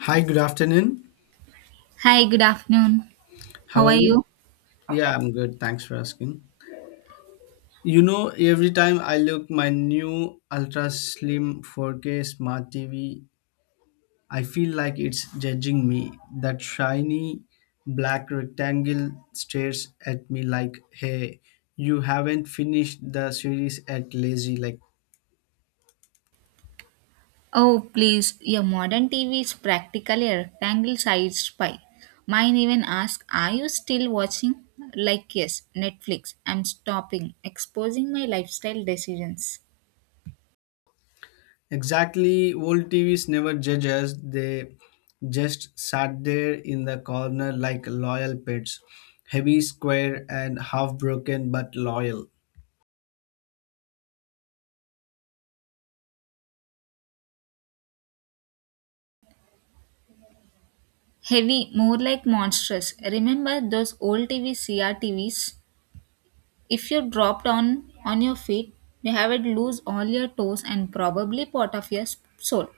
Hi, good afternoon. Hi, good afternoon. How How are are you? you? Yeah, I'm good. Thanks for asking. You know, every time I look my new ultra slim 4K smart TV, I feel like it's judging me. That shiny black rectangle stares at me like, "Hey, you haven't finished the series at lazy like" Oh, please, your modern TV is practically a rectangle sized pie. Mine even asks, are you still watching? Like, yes, Netflix. I'm stopping, exposing my lifestyle decisions. Exactly, old TVs never judge us. They just sat there in the corner like loyal pets, heavy, square, and half broken but loyal. Heavy, more like monstrous. Remember those old TV CRTVs? If you drop down on your feet, you have it lose all your toes and probably part of your soul.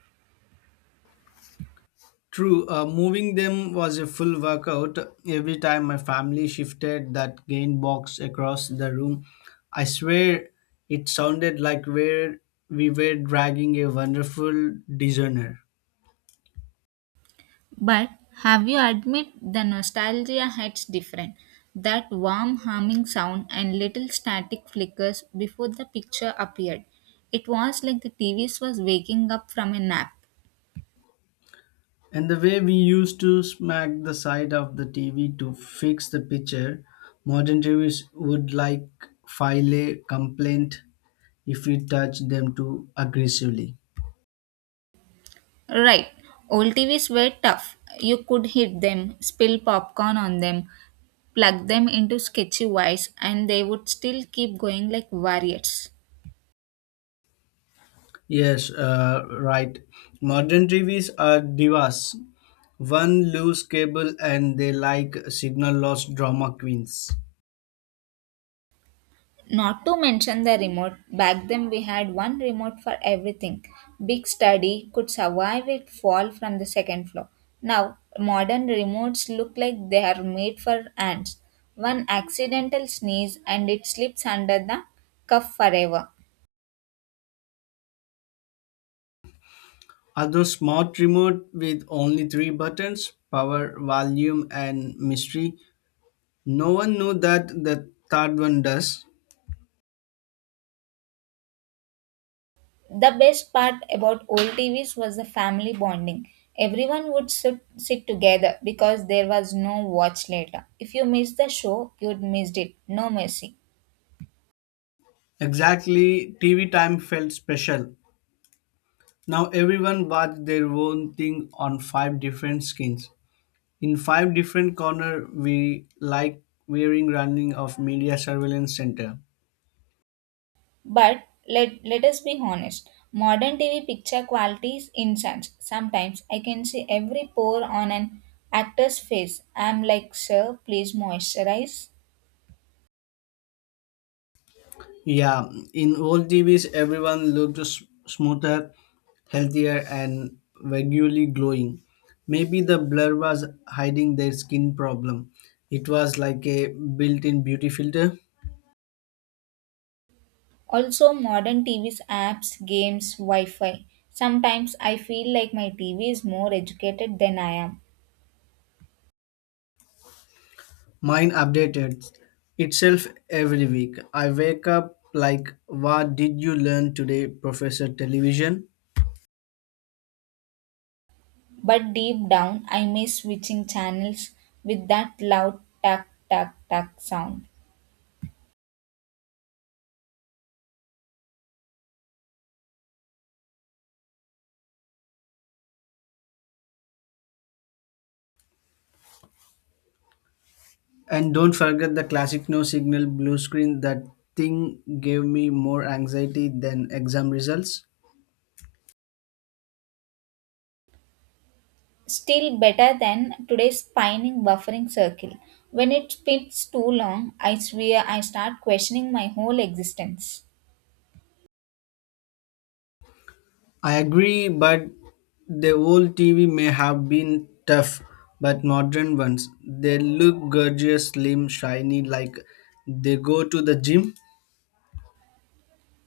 True, moving them was a full workout. Every time my family shifted that gain box across the room, I swear it sounded like where we were dragging a wonderful designer. But have you admit the nostalgia hits different? That warm humming sound and little static flickers before the picture appeared. It was like the TVs was waking up from a nap. And the way we used to smack the side of the TV to fix the picture, modern TVs would like file a complaint if we touch them too aggressively. Right. Old TVs were tough. You could hit them, spill popcorn on them, plug them into sketchy wires, and they would still keep going like warriors. Yes, right. Modern TVs are divas. One loose cable and they like signal loss drama queens. Not to mention the remote, back then we had one remote for everything. Big study could survive it fall from the second floor. Now, modern remotes look like they are made for ants. One accidental sneeze and it slips under the cuff forever. Although smart remote with only three buttons, power, volume and mystery, no one knew that the third one does. The best part about old TVs was the family bonding. Everyone would sit together because there was no watch later. If you missed the show, you'd missed it. No mercy. Exactly, TV time felt special. Now everyone watched their own thing on five different skins. In five different corner, we like wearing running of media surveillance center. But let us be honest. Modern TV picture quality is insane. Sometimes I can see every pore on an actor's face. I'm like, sir, please moisturize. Yeah, in old TVs, everyone looked smoother, healthier, and vaguely glowing. Maybe the blur was hiding their skin problem. It was like a built-in beauty filter. Also, modern TV's apps, games, Wi-Fi. Sometimes I feel like my TV is more educated than I am. Mine updated itself every week. I wake up like, "What did you learn today, Professor Television?" But deep down, I miss switching channels with that loud tack, tack, tack sound. And don't forget the classic no signal blue screen. That thing gave me more anxiety than exam results. Still better than today's spinning buffering circle. When it spins too long, I swear I start questioning my whole existence. I agree, but the old TV may have been tough, but modern ones, they look gorgeous, slim, shiny, like they go to the gym.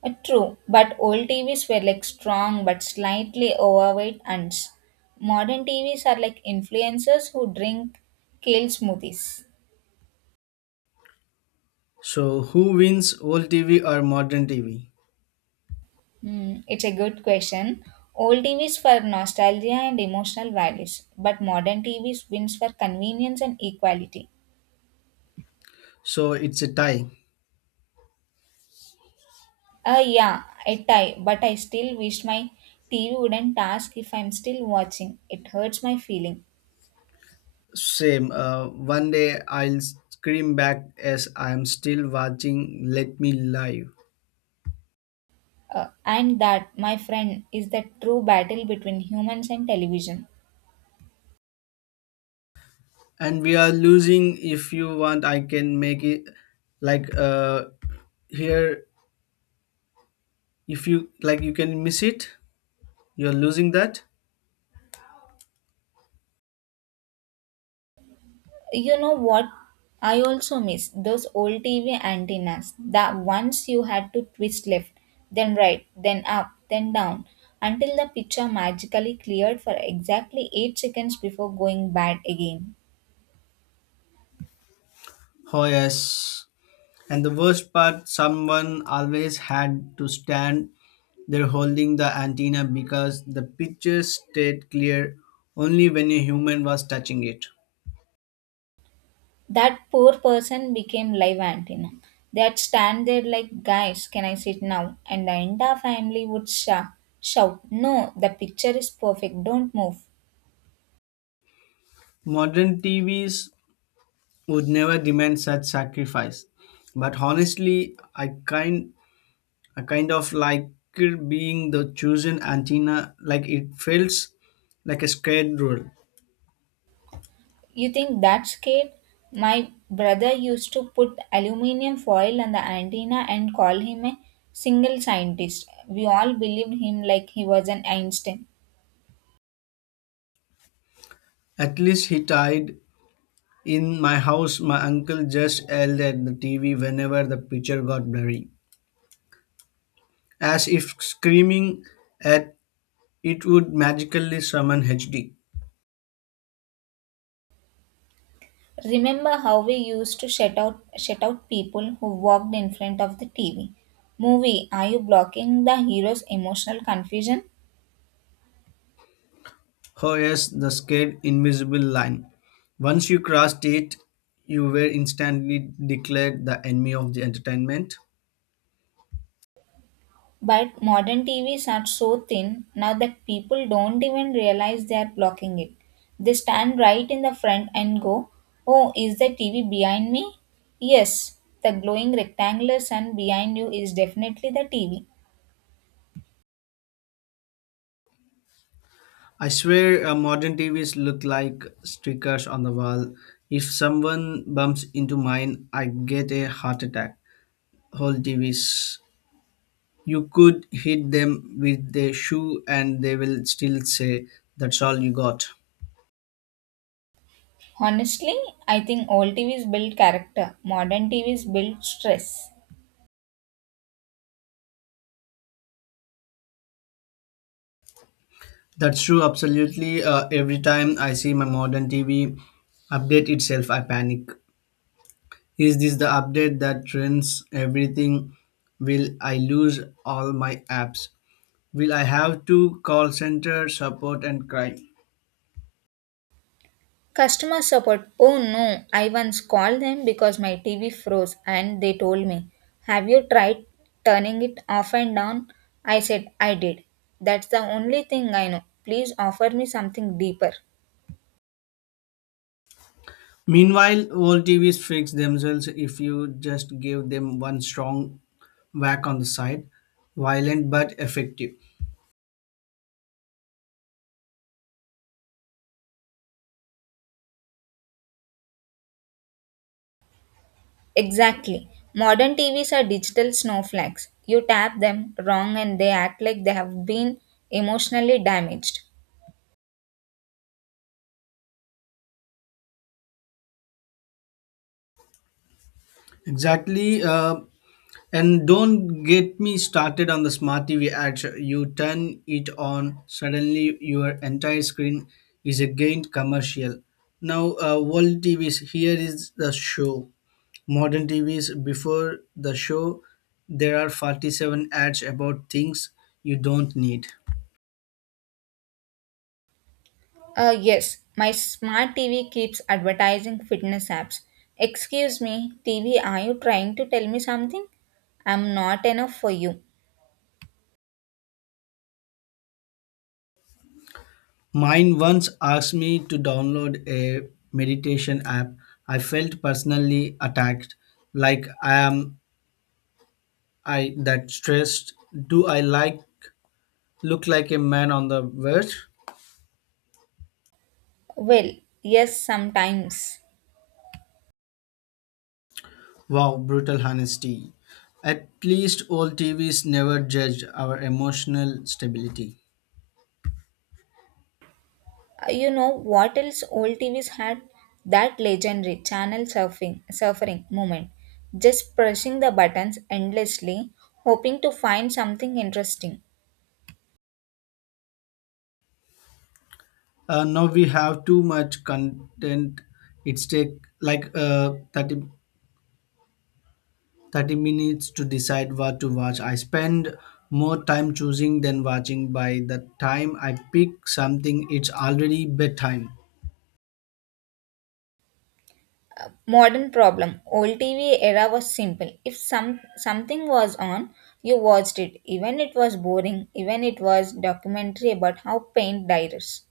True, but old TVs were like strong but slightly overweight ants. Modern TVs are like influencers who drink kale smoothies. So, who wins old TV or modern TV? It's a good question. Old TVs for nostalgia and emotional values, but modern TVs wins for convenience and equality. So, it's a tie. Yeah, but I still wish my TV wouldn't ask if I'm still watching. It hurts my feeling. Same. One day I'll scream back as I'm still watching. Let me live. And that, my friend, is the true battle between humans and television. And we are losing. If you want, I can make it like here. If you like, you can miss it. You're losing that. You know what? I also miss those old TV antennas. The ones you had to twist left, then right, then up, then down, until the picture magically cleared for exactly 8 seconds before going bad again. Oh yes. And the worst part, someone always had to stand there holding the antenna because the picture stayed clear only when a human was touching it. That poor person became live antenna. They'd stand there like, guys, can I sit now? And the entire family would shout, no, the picture is perfect, don't move. Modern TVs would never demand such sacrifice. But honestly, I kind of like it being the chosen antenna, like it feels like a scared rule. You think that's kid? My brother used to put aluminium foil on the antenna and call him a single scientist. We all believed him like he was an Einstein. At least he tied, in my house my uncle just yelled at the TV whenever the picture got blurry. As if screaming at it would magically summon HD. Remember how we used to shut out people who walked in front of the TV? Movie, are you blocking the hero's emotional confusion? Oh yes, the scared invisible line. Once you crossed it, you were instantly declared the enemy of the entertainment. But modern TVs are so thin now that people don't even realize they are blocking it. They stand right in the front and go, oh, is the TV behind me? Yes, the glowing rectangular sun behind you is definitely the TV. I swear modern TVs look like stickers on the wall. If someone bumps into mine, I get a heart attack. Whole TVs. You could hit them with a shoe and they will still say, "That's all you got." Honestly, I think old TVs build character, modern TVs build stress. That's true, absolutely. Every time I see my modern TV update itself, I panic. Is this the update that trends everything? Will I lose all my apps? Will I have to call center support and cry? Customer support. Oh no, I once called them because my TV froze and they told me, have you tried turning it off and down? I said, I did. That's the only thing I know. Please offer me something deeper. Meanwhile, old TVs fix themselves if you just give them one strong whack on the side, violent but effective. Exactly. Modern TVs are digital snowflakes. You tap them wrong and they act like they have been emotionally damaged. Exactly. And don't get me started on the smart TV ads. You turn it on, suddenly your entire screen is again commercial. Now, world TVs, here is the show. Modern TVs, before the show, there are 47 ads about things you don't need. Yes, my smart TV keeps advertising fitness apps. Excuse me, TV, are you trying to tell me something? I'm not enough for you. Mine once asked me to download a meditation app. I felt personally attacked. Like I am, I that stressed. Do I like look like a man on the verge? Well, yes, sometimes. Wow, brutal honesty. At least old TVs never judged our emotional stability. You know what else old TVs had? That legendary channel surfing moment. Just pressing the buttons endlessly, hoping to find something interesting. Now we have too much content. It's take like uh, 30 30 minutes to decide what to watch. I spend more time choosing than watching. By the time I pick something, it's already bedtime. Modern problem. Old TV era was simple. If something was on, you watched it. Even it was boring. Even it was documentary about how paint dyes.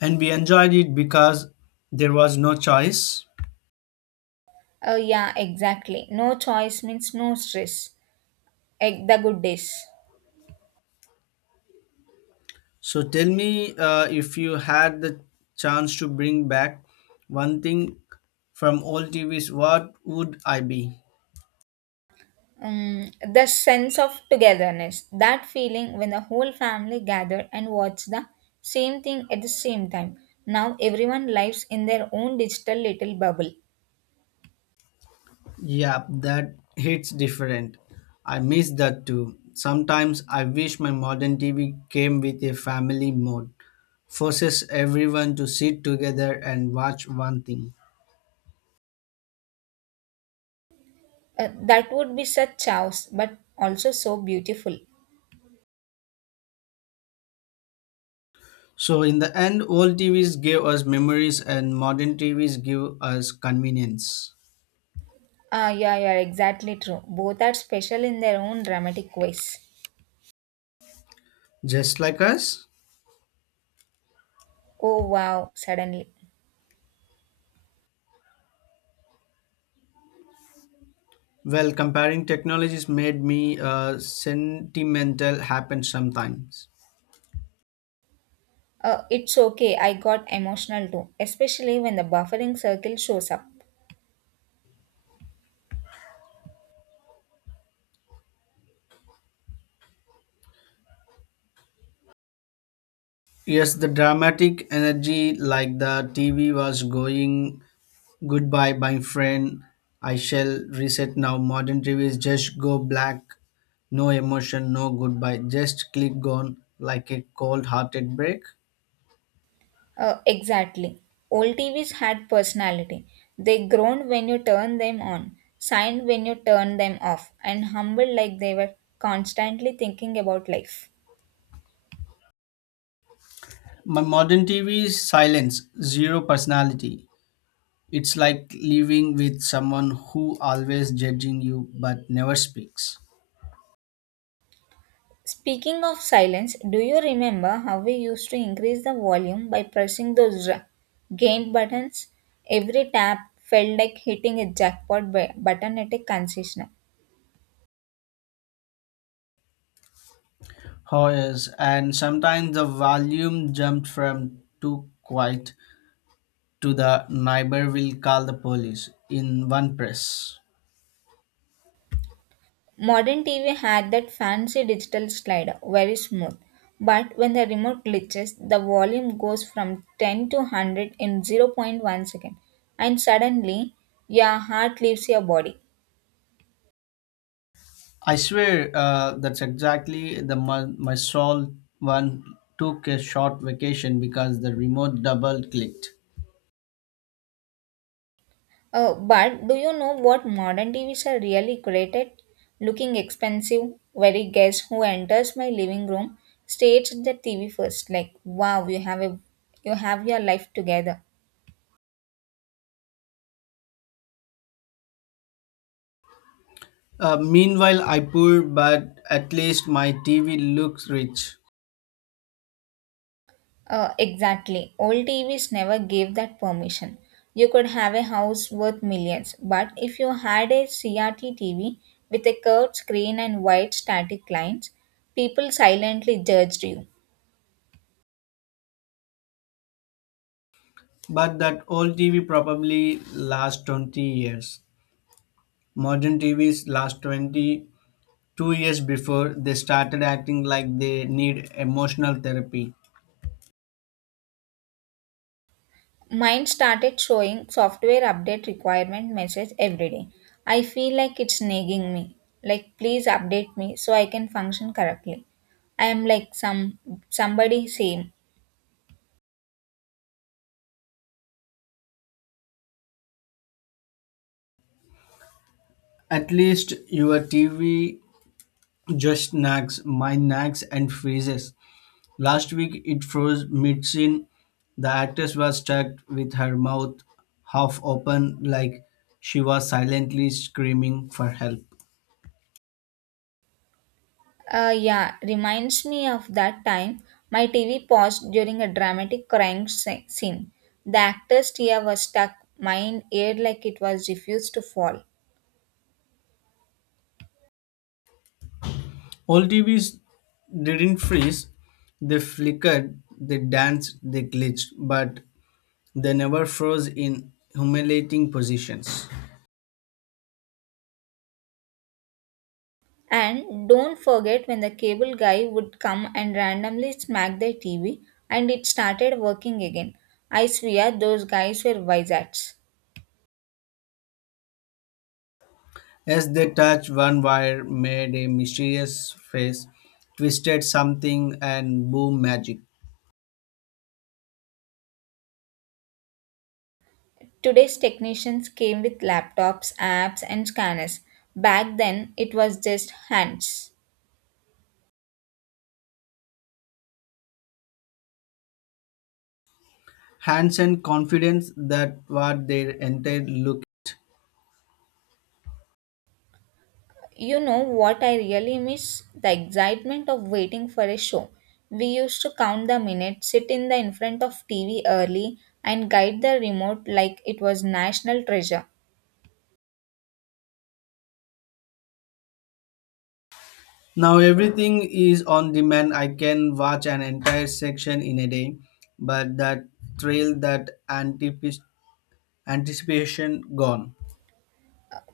And we enjoyed it because there was no choice. Oh yeah, exactly. No choice means no stress. Egg the good days. So tell me, if you had the chance to bring back one thing from old TVs, what would I be? Um, the sense of togetherness. That feeling when the whole family gathered and watched the same thing at the same time. Now everyone lives in their own digital little bubble. Yeah, that hits different. I miss that too. Sometimes I wish my modern TV came with a family mode, forces everyone to sit together and watch one thing. That would be such chaos, but also so beautiful. So in the end, old TVs gave us memories and modern TVs give us convenience. Ah, yeah, yeah, exactly true. Both are special in their own dramatic ways. Just like us? Oh, wow, suddenly. Well, comparing technologies made me, sentimental happen sometimes. It's okay, I got emotional too, especially when the buffering circle shows up. Yes, the dramatic energy like the TV was going goodbye, my friend. I shall reset now. Modern TVs just go black. No emotion, no goodbye. Just click gone like a cold hearted break. Exactly. Old TVs had personality. They groaned when you turned them on, signed when you turned them off, and humbled like they were constantly thinking about life. My modern TV is silence, zero personality. It's like living with someone who always judging you but never speaks. Speaking of silence, do you remember how we used to increase the volume by pressing those gain buttons? Every tap felt like hitting a jackpot button at a consistent. Oh yes, and sometimes the volume jumped from too quiet to the neighbor will call the police in one press. Modern TV had that fancy digital slider, very smooth. But when the remote glitches, the volume goes from 10 to 100 in zero point 0.1 second, and suddenly your heart leaves your body. I swear that's exactly the my, soul one took a short vacation because the remote double clicked. But do you know what modern TVs are really created? Looking expensive, very guest who enters my living room stares at the TV first, like wow, you have your life together. Meanwhile, I poor, but at least my TV looks rich. Exactly. Old TVs never gave that permission. You could have a house worth millions, but if you had a CRT TV with a curved screen and white static lines, people silently judged you. But that old TV probably last 20 years. Modern TVs last 20, 2 years before they started acting like they need emotional therapy. Mine started showing software update requirement message every day. I feel like it's nagging me. Like please update me so I can function correctly. I am like somebody same. At least your TV just nags, mine nags and freezes. Last week it froze mid scene. The actress was stuck with her mouth half open, like she was silently screaming for help. Yeah, reminds me of that time my TV paused during a dramatic crying scene. The actor's tear was stuck, mine aired like it was refused to fall. Old TVs didn't freeze, they flickered, they danced, they glitched, but they never froze in humiliating positions. And don't forget when the cable guy would come and randomly smack their TV and it started working again. I swear those guys were wizards. As they touched, one wire made a mysterious face, twisted something, and boom magic. Today's technicians came with laptops, apps, and scanners. Back then, it was just hands. Hansen confidence that what their entire look. You know what I really miss? The excitement of waiting for a show. We used to count the minutes, sit in front of TV early, and guide the remote like it was national treasure. Now everything is on demand. I can watch an entire section in a day, but that thrill, that anticipation, gone.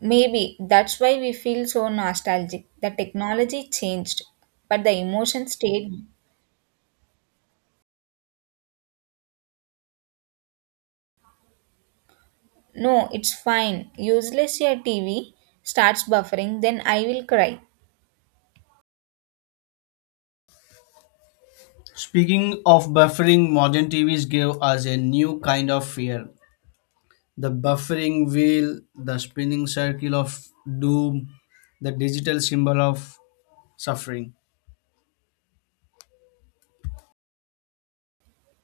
Maybe that's why we feel so nostalgic. The technology changed, but the emotion stayed. No, it's fine. Useless your TV starts buffering, then I will cry. Speaking of buffering, modern TVs give us a new kind of fear. The buffering wheel, the spinning circle of doom, the digital symbol of suffering.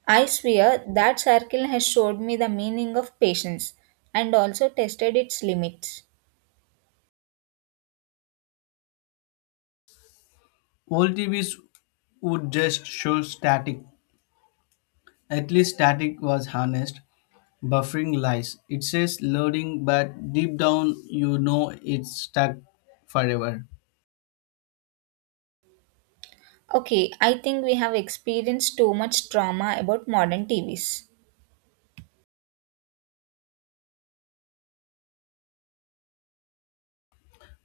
I swear that circle has showed me the meaning of patience and also tested its limits. Old TVs would just show static. At least static was harnessed. Buffering lies. It says loading, but deep down you know it's stuck forever. Okay, I think we have experienced too much trauma about modern TVs.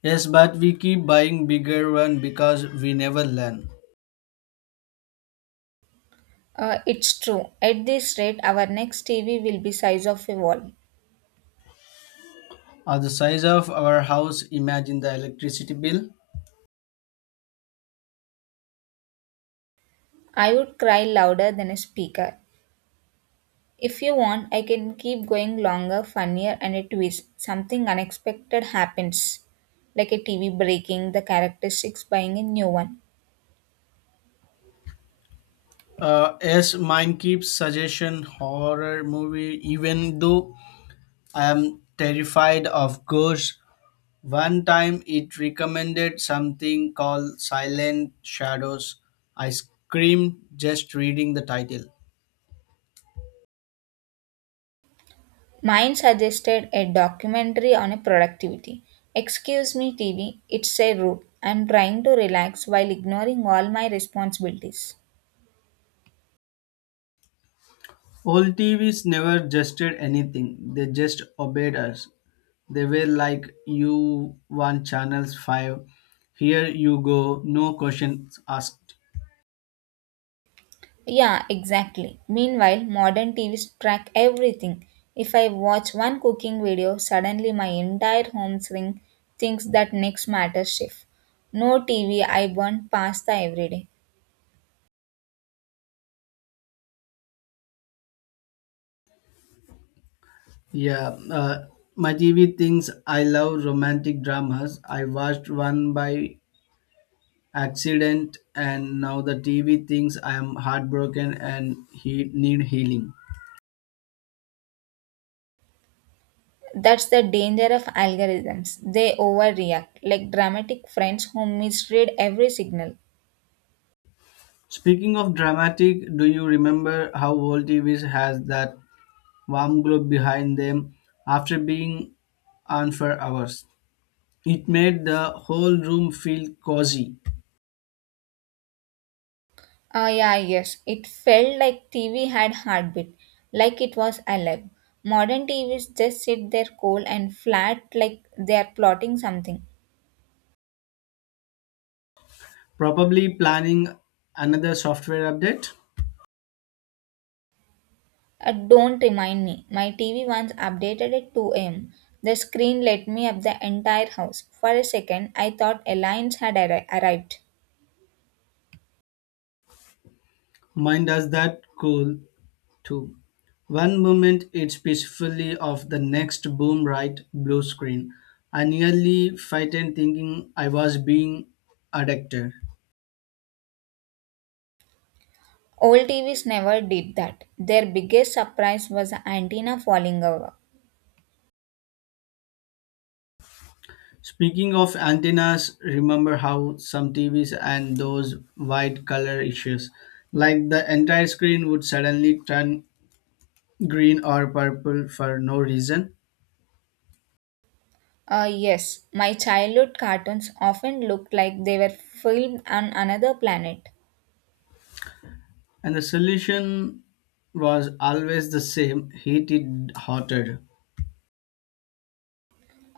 Yes, but we keep buying bigger one because we never learn. It's true. At this rate, our next TV will be size of a wall. Or the size of our house, imagine the electricity bill. I would cry louder than a speaker. If you want, I can keep going longer, funnier, and a twist. Something unexpected happens, like a TV breaking, the characteristics buying a new one. As mine keeps suggestion horror movie, even though I am terrified of ghosts. One time it recommended something called Silent Shadows. I screamed just reading the title. Mine suggested a documentary on a productivity. Excuse me, TV, it's a route. I'm trying to relax while ignoring all my responsibilities. Old TVs never gested anything, they just obeyed us. They were like, "You want channels 5, here you go, no questions asked." Yeah, exactly. Meanwhile, modern TVs track everything. If I watch one cooking video, suddenly my entire home string thinks that next matter shift. No TV, I burn pasta every day. Yeah, my TV thinks I love romantic dramas. I watched one by accident, and now the TV thinks I am heartbroken and he need healing. That's the danger of algorithms. They overreact, like dramatic friends who misread every signal. Speaking of dramatic, do you remember how old TVs has that warm glow behind them after being on for hours? It made the whole room feel cozy. Ah, yeah, yes. It felt like TV had heartbeat, like it was alive. Modern TVs just sit there cold and flat, like they are plotting something. Probably planning another software update. Don't remind me. My TV once updated at 2 am. The screen lit me up the entire house. For a second, I thought aliens had arrived. Mine does that cool two. One moment it's peacefully off, the next boom right blue screen. I nearly frightened thinking I was being addicted. Old TVs never did that. Their biggest surprise was the antenna falling over. Speaking of antennas, remember how some TVs and those white color issues, like the entire screen would suddenly turn green or purple for no reason? Yes, my childhood cartoons often looked like they were filmed on another planet. And the solution was always the same, heat it hotter.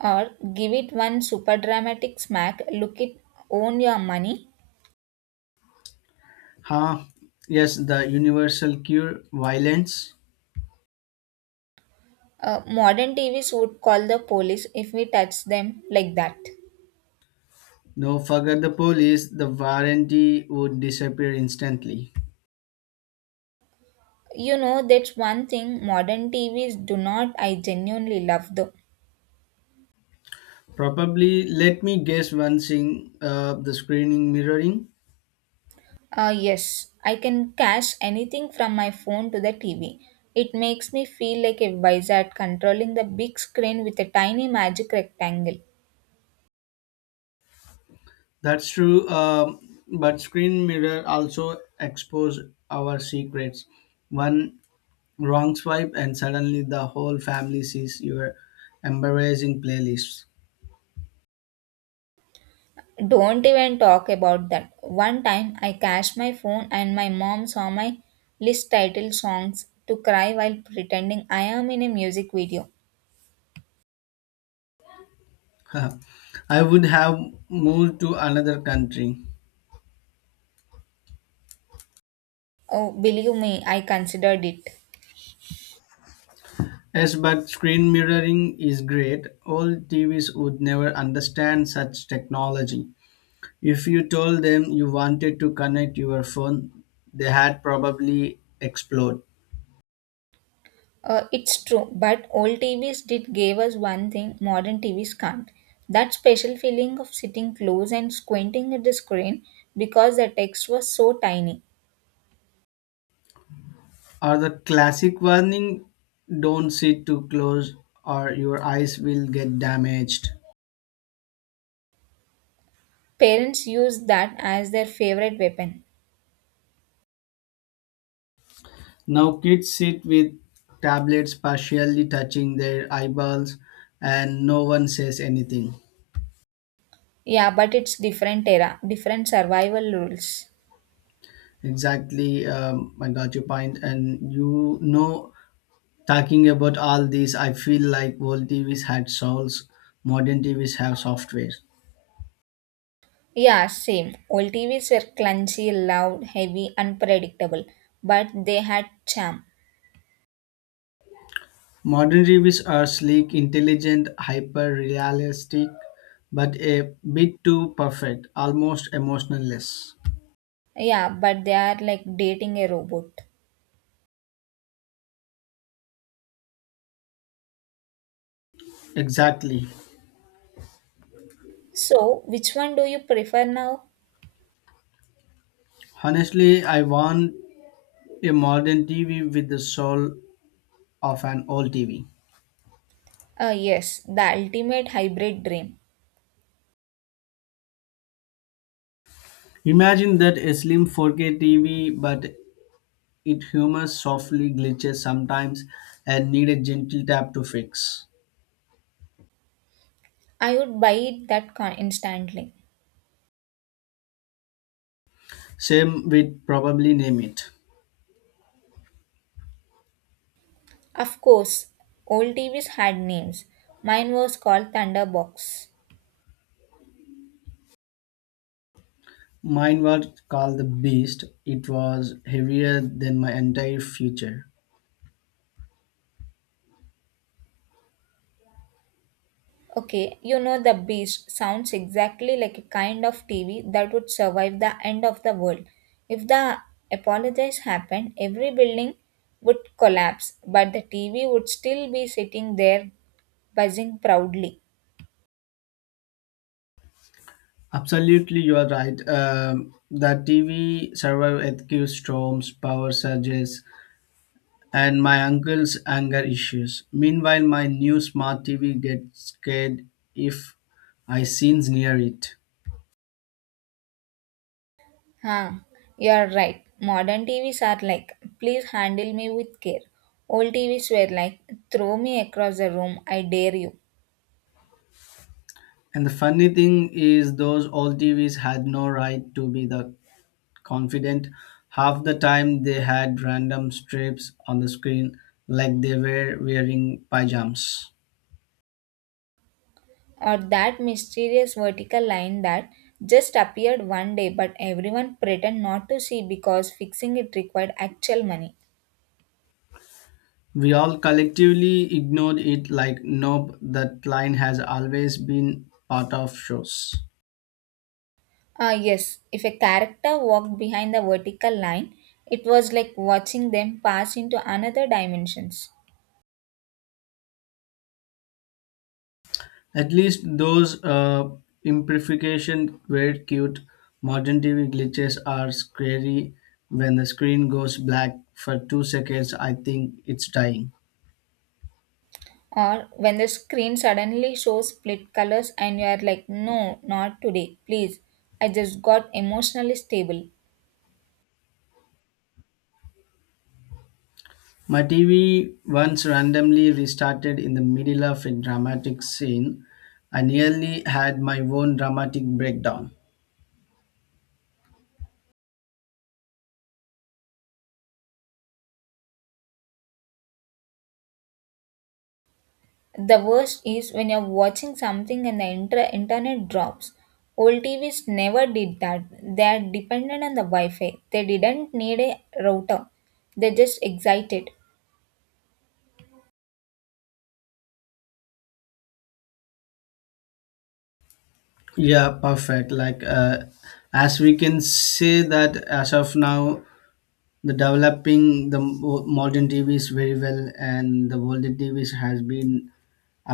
Or give it one super dramatic smack, look it, own your money. Huh? Yes, the universal cure violence. Modern TVs would call the police if we touch them like that. No, forget the police, the warranty would disappear instantly. You know that's one thing modern TVs do not I genuinely love though. Probably, let me guess one thing, the screening mirroring. Yes, I can cache anything from my phone to the TV. It makes me feel like a wizard controlling the big screen with a tiny magic rectangle. That's true, but screen mirror also expose our secrets. One wrong swipe, and suddenly the whole family sees your embarrassing playlists. Don't even talk about that one time I cached my phone and my mom saw my list title songs to cry while pretending I am in a music video. I would have moved to another country. Oh, believe me, I considered it. Yes, but screen mirroring is great. Old TVs would never understand such technology. If you told them you wanted to connect your phone, they had probably explode. It's true, but old TVs did give us one thing modern TVs can't. That special feeling of sitting close and squinting at the screen because the text was so tiny. Or the classic warning, don't sit too close or your eyes will get damaged. Parents used that as their favorite weapon. Now kids sit with tablets partially touching their eyeballs and no one says anything. Yeah, but it's different era, different survival rules. Exactly, I got your point and you know Talking about all these, I feel like old TVs had souls, modern TVs have software. Yeah, same. Old TVs were clunky, loud, heavy, unpredictable, but they had charm. Modern TVs are sleek, intelligent, hyper realistic, but a bit too perfect, almost emotionless. Yeah, but they are like dating a robot. Exactly. So, which one do you prefer now? Honestly, I want a modern TV with the soul of an old TV. Yes, the ultimate hybrid dream. Imagine that a slim 4K TV, but it humors softly glitches sometimes and need a gentle tap to fix. I would buy it that instantly. Same, we'd probably name it. Of course, old TVs had names. Mine was called Thunderbox. Mine was called the Beast. It was heavier than my entire future. Okay, you know the beast sounds exactly like a kind of TV that would survive the end of the world. If the apologize happened, every building would collapse, but the TV would still be sitting there buzzing proudly. Absolutely, you are right. The TV survived earthquake storms, power surges, and my uncle's anger issues. Meanwhile, my new smart TV gets scared if I scenes near it. Huh, you're right. Modern TVs are like, please handle me with care. Old TVs were like, throw me across the room, I dare you. And the funny thing is, those old TVs had no right to be the confident. Half the time they had random strips on the screen like they were wearing pajamas. Or that mysterious vertical line that just appeared one day but everyone pretend not to see because fixing it required actual money. We all collectively ignored it like nope, that line has always been part of shows. Ah, yes, if a character walked behind the vertical line, it was like watching them pass into another dimensions. At least those, imperfection were cute. Modern TV glitches are scary. When the screen goes black for 2 seconds, I think it's dying. Or when the screen suddenly shows split colors and you are like, no, not today, please. I just got emotionally stable. My TV once randomly restarted in the middle of a dramatic scene. I nearly had my own dramatic breakdown. The worst is when you're watching something and the internet drops. Old TVs never did that. They are dependent on the Wi-Fi. They didn't need a router. They just excited. Yeah, perfect. Like, as we can say that as of now, the developing the modern TVs very well, and the older TVs has been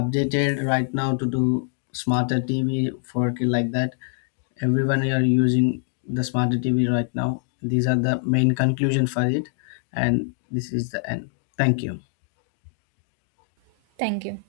updated right now to do smarter TV for kid like that. Everyone are using the smarter TV right now. These are the main conclusion for it, and this is the end. Thank you. Thank you.